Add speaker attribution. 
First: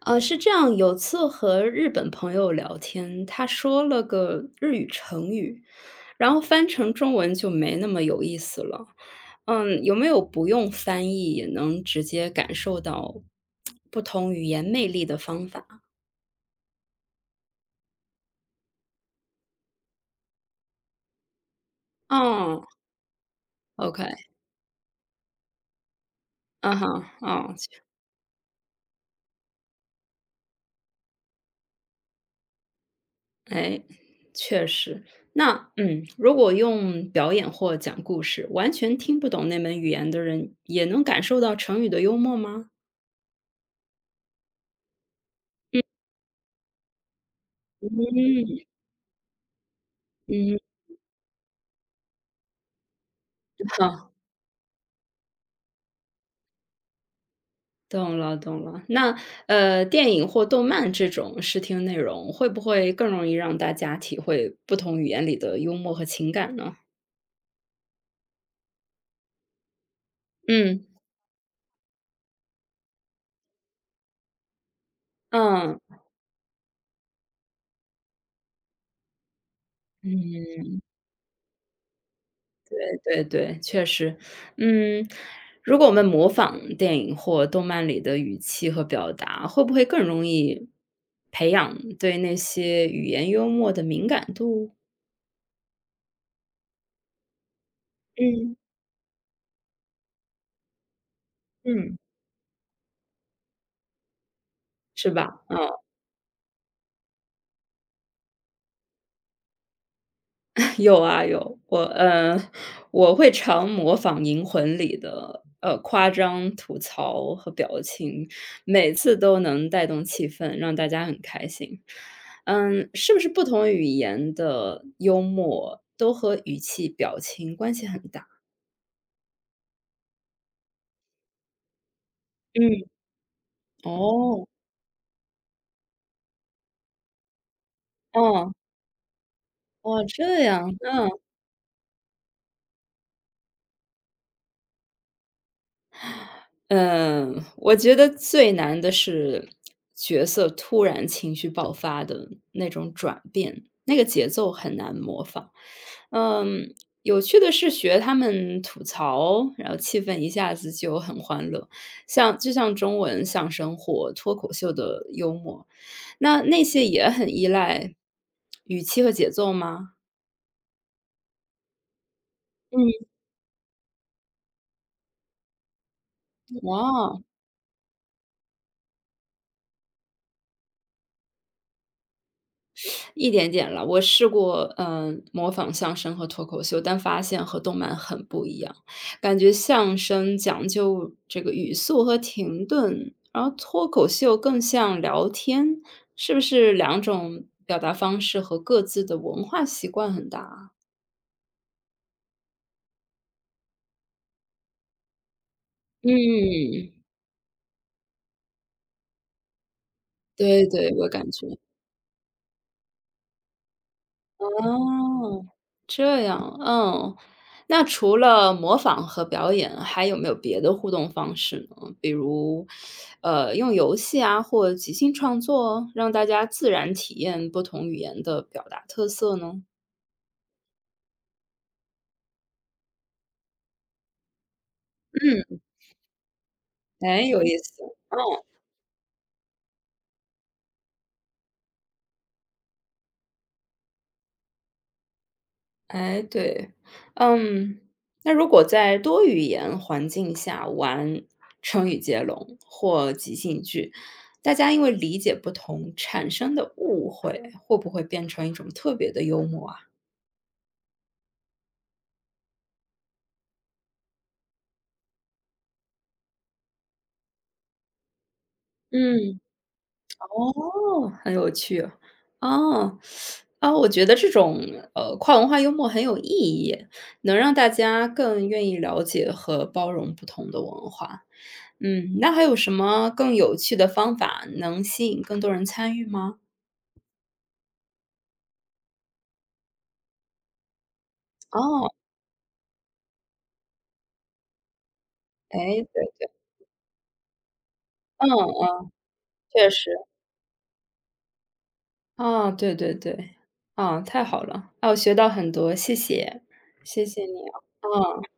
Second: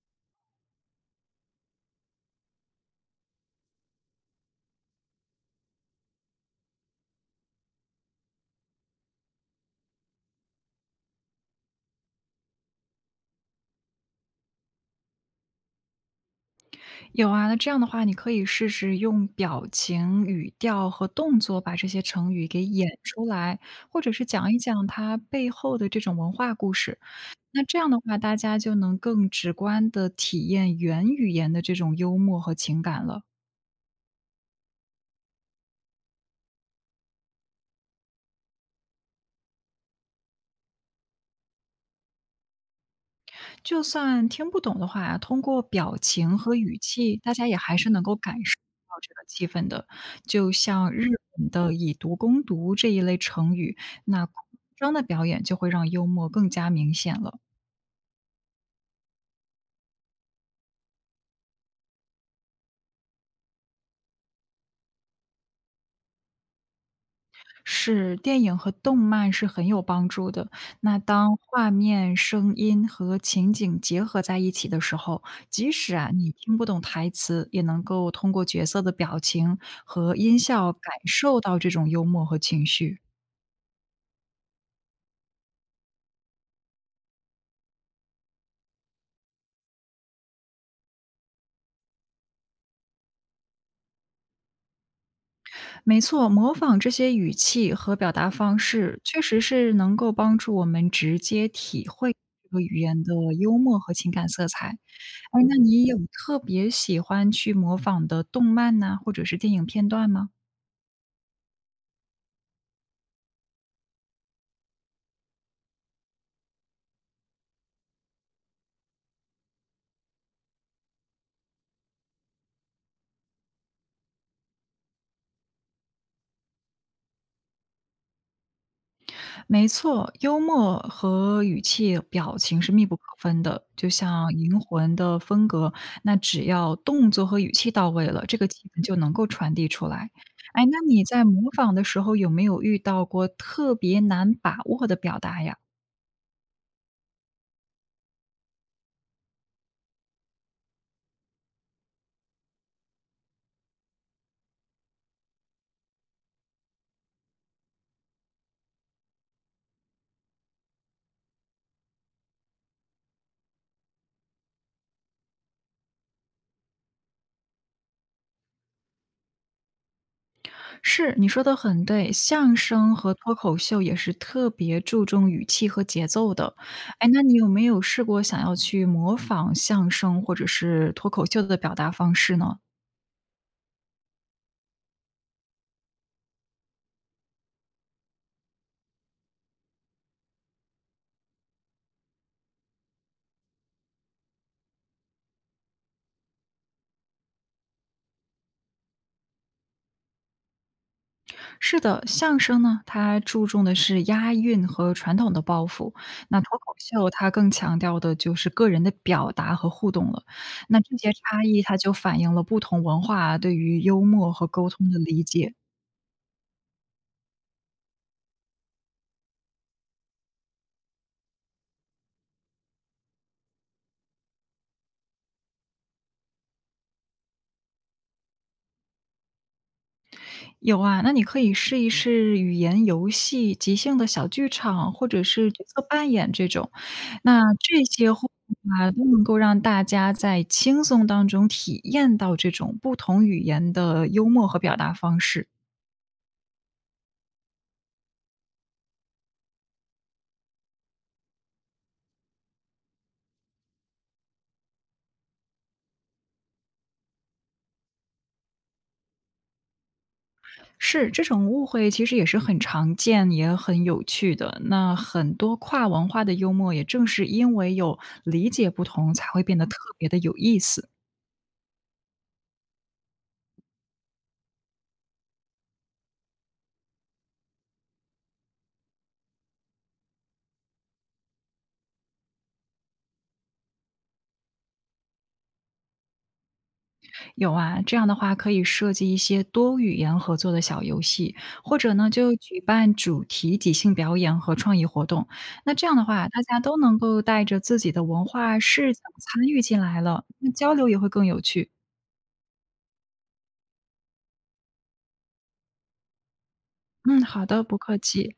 Speaker 1: 是这样，有次和日本朋友聊天，他说了个日语成语，然后翻成中文就没那么有意思了。嗯，有没有不用翻译也能直接感受到不同语言魅力的方法？
Speaker 2: 有啊，那这样的话，你可以试试用表情、语调和动作把这些成语给
Speaker 1: 哦
Speaker 2: 演出来，或者
Speaker 1: ，OK，
Speaker 2: 是讲一讲它背后的这种文化故
Speaker 1: 嗯哈，
Speaker 2: 事。
Speaker 1: 哦，
Speaker 2: 那这样的话，大家就能更直观的体验原语言的这种幽默和情感了。
Speaker 1: 哎，确实。那如果用表演或讲故事，完全听不懂那门语言的人，也能感受到成语的幽默吗？
Speaker 2: 就算听不懂的话，通过
Speaker 1: 嗯
Speaker 2: 表情和语气，大家也还是能够感受到这个气氛的。就
Speaker 1: 嗯嗯，
Speaker 2: 像日本的以毒攻毒这一类成语，那夸张的表演就会让幽默更加明显了。
Speaker 1: 懂了懂了。那，电影或动漫这种视听内容，会不会更容易让大家体会不同语言里的幽默和情感呢？
Speaker 2: 是，电影和动漫是很有帮助的。
Speaker 1: 嗯，
Speaker 2: 那当画面、声音和情景结合在一起的时候，即
Speaker 1: 嗯，
Speaker 2: 使啊你听不懂台词，也能够通过角色的表情和音
Speaker 1: 嗯，
Speaker 2: 效感受到这种幽默和情绪。
Speaker 1: 对对，确实。嗯，如果我们模仿电影或动漫里的语气和表达，会不会更容易培养对那些语言幽默的敏感度？
Speaker 2: 没错，模仿这些语气和表达
Speaker 1: 嗯，
Speaker 2: 方式，确实是能够帮助我们直接体
Speaker 1: 嗯，
Speaker 2: 会。这个语言的幽默和情感色彩，
Speaker 1: 是
Speaker 2: 哎，
Speaker 1: 吧？
Speaker 2: 那
Speaker 1: 嗯。
Speaker 2: 你有特别喜欢去模仿的动漫呐、或者是电影片段吗？
Speaker 1: 有啊有，我我会常模仿《银魂》里的夸张、吐槽和表情，每次都能带动气氛，让大家很开心。嗯，是不是不同语言的幽默都和语气、表情关系很大？
Speaker 2: 没错，幽默和语气、表情是
Speaker 1: 嗯，
Speaker 2: 密不可分的，就像
Speaker 1: 哦，
Speaker 2: 银魂的风格，那只要动作和语气到位了，这个
Speaker 1: 哦，
Speaker 2: 气氛就能够传递出
Speaker 1: 哦，
Speaker 2: 来。
Speaker 1: 这
Speaker 2: 哎，
Speaker 1: 样，
Speaker 2: 那你
Speaker 1: 嗯。
Speaker 2: 在模仿的时候有没有遇到过特别难把握的表达呀？
Speaker 1: 嗯，我觉得最难的是角色突然情绪爆发的那种转变，那个节奏很难模仿。嗯，有趣的是学他们吐槽，然后气氛一下子就很欢乐，像就像中文相声或脱口秀的幽默，那些也很依赖语气和节奏吗？
Speaker 2: 是，你说的很对，相声
Speaker 1: 嗯，
Speaker 2: 和脱口秀也是特别注重语气和节奏的。哎，那
Speaker 1: 哦。
Speaker 2: 你有没有试过想要去模仿相声或者是脱口秀的表达方式呢？
Speaker 1: 一点点了，我试过，嗯，模仿相声和脱口秀，但发现和动漫很不一样。感觉相声讲究这个语速和停顿，然后脱口秀更像聊天，是不是两种表达方式和各自的文化习惯很大啊。
Speaker 2: 是的，相声呢，它注重的是押韵和传统的包袱；那脱口
Speaker 1: 嗯，
Speaker 2: 秀它更强调的就是个人的表达和互动了。
Speaker 1: 对
Speaker 2: 那
Speaker 1: 对，
Speaker 2: 这
Speaker 1: 我
Speaker 2: 些
Speaker 1: 感
Speaker 2: 差
Speaker 1: 觉。
Speaker 2: 异，它就反映了不同文化对于幽默和沟通的理
Speaker 1: 哦，
Speaker 2: 解。
Speaker 1: 这样，嗯。那除了模仿和表演，还有没有别的互动方式呢？比如，用游戏啊，或即兴创作，让大家自然体验不同语言的表达特色呢？
Speaker 2: 有啊，那你可以试一试语言游戏、即兴的小剧场，或者是
Speaker 1: 嗯，
Speaker 2: 角色扮演这种。
Speaker 1: 哎，
Speaker 2: 那
Speaker 1: 有意
Speaker 2: 这
Speaker 1: 思。
Speaker 2: 些互动啊，都能够让大家在轻松当中体验到这种不同语言的幽默和表达方式。
Speaker 1: 哎，对，嗯，那如果在多语言环境下玩成语接龙或即兴剧，大家因为理解不同产生的误会，会不会变成一种特别的幽默啊？
Speaker 2: 是，这种误会其实也是很常见，也很有趣的。那很多跨文化的幽默，也正是因为有理解不同，才
Speaker 1: 嗯，
Speaker 2: 会变得特别的有意思。
Speaker 1: 哦，很有趣啊。哦，啊，我觉得这种，跨文化幽默很有意义，能让大家更愿意了解和包容不同的文化。嗯，那还有什么更有趣的方法能吸引更多人参与吗？
Speaker 2: 有啊，这样的话可以设计一些多语言合作的小游戏，或
Speaker 1: 哦，
Speaker 2: 者呢，就举办主题即兴表演和创意活动。那
Speaker 1: 哎，
Speaker 2: 这样的
Speaker 1: 对
Speaker 2: 话，
Speaker 1: 对，
Speaker 2: 大家都能够带着自己的文
Speaker 1: 嗯
Speaker 2: 化
Speaker 1: 嗯，
Speaker 2: 视角参与
Speaker 1: 确
Speaker 2: 进
Speaker 1: 实，
Speaker 2: 来了，那交流也会更有趣。
Speaker 1: 啊，对对对，啊，太好了，啊，我学到很多，谢谢，谢
Speaker 2: 嗯，
Speaker 1: 谢你
Speaker 2: 好
Speaker 1: 啊，
Speaker 2: 的，不客
Speaker 1: 嗯。
Speaker 2: 气。